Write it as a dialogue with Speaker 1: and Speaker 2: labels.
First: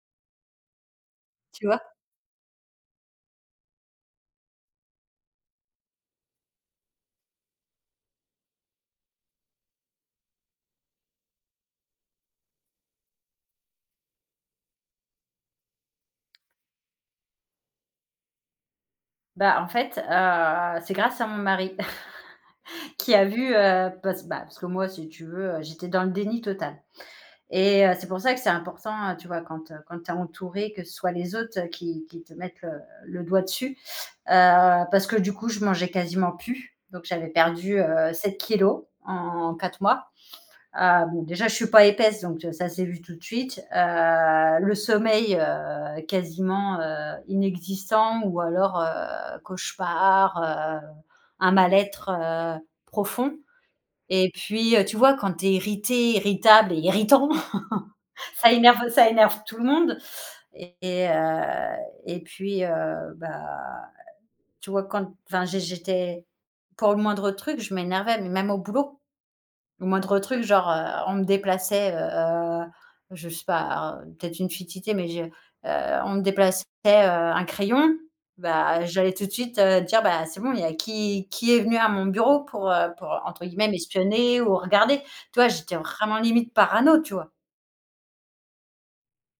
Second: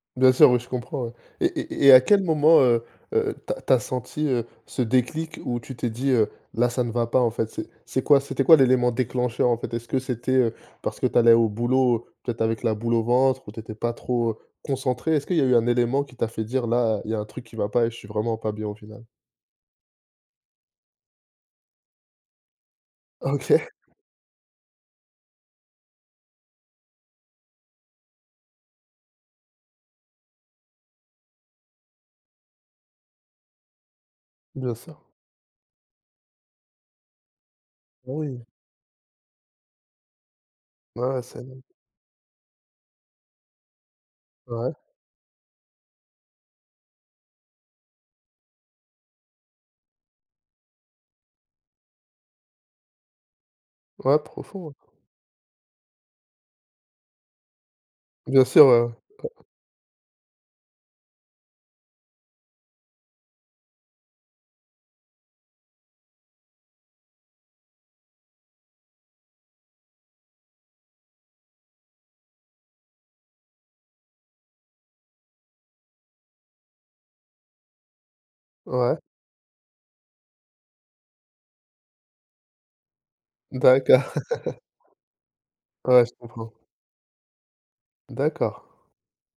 Speaker 1: Bien sûr, oui, je comprends, ouais et
Speaker 2: Tu vois?
Speaker 1: et et à quel moment, heu heu, tu as tu as senti, heu, ce déclic où tu t'es dit, heu: «Là, ça ne va pas, en fait»? C'est c'est quoi c'était quoi, l'élément déclencheur, en fait? Est-ce que c'était, heu, parce que tu allais au boulot, peut-être avec la boule au ventre ou tu étais pas trop, heu, concentrée? Est-ce qu'il y a eu un élément qui t'a fait dire: «Là, il y a un truc qui va pas et je suis vraiment pas bien» au final?
Speaker 2: Bah, en fait, heu, c'est grâce à mon mari qui a
Speaker 1: Ah
Speaker 2: vu,
Speaker 1: OK.
Speaker 2: heu, parce bah, c parce que, moi, si tu veux, heu, j'étais dans le déni total et heu, c'est pour ça que c'est important, heu, tu vois, quand, heu, quand tu es entourée, que ce soit les autres qui qui te mettent, heu, le doigt dessus.
Speaker 1: Bien
Speaker 2: Heu parce
Speaker 1: sûr.
Speaker 2: que, du coup, je mangeais quasiment plus, donc j'avais perdu,
Speaker 1: Ah
Speaker 2: heu, 7
Speaker 1: ouI.
Speaker 2: kilogrammes en 4 mois.
Speaker 1: Ouais, ouais,
Speaker 2: Hem,
Speaker 1: c'est
Speaker 2: déjà, je suis pas épaisse donc heu, ça s'est vu tout de suite. Heu,
Speaker 1: Ouais.
Speaker 2: le sommeil, heu, quasiment, heu, inexistant ou alors, heu, cauchemars, heu, un mal-être, heu, profond
Speaker 1: Ouais,
Speaker 2: et
Speaker 1: profond, ouais.
Speaker 2: puis, heu, tu vois quand tu es irritée, irritable et irritant,
Speaker 1: Bien
Speaker 2: ça
Speaker 1: sûr, ouais,
Speaker 2: énerve
Speaker 1: ouais.
Speaker 2: ça
Speaker 1: P
Speaker 2: énerve tout le monde et heu et puis, heu, bah, tu vois, quand, enfin, j'ai j'étais pour le moindre truc, je m'énervais, mais même au boulot. Le moindre truc, genre, heu, on me déplaçait, heu-heu, je sais pas, un peut-être une futilité mais je heu, on me déplaçait, heu, un crayon, bah,
Speaker 1: Ouais.
Speaker 2: j'allais tout de suite, heu, dire: «Bah, c'est bon, il y a qui qui est venu à mon bureau pour, heu, pour, entre guillemets,
Speaker 1: D'accord.
Speaker 2: "m'espionner" ou regarder?» Tu vois? J'étais
Speaker 1: Ouais, je
Speaker 2: vraiment,
Speaker 1: comprends.
Speaker 2: limite, parano, tu vois?
Speaker 1: D'accord.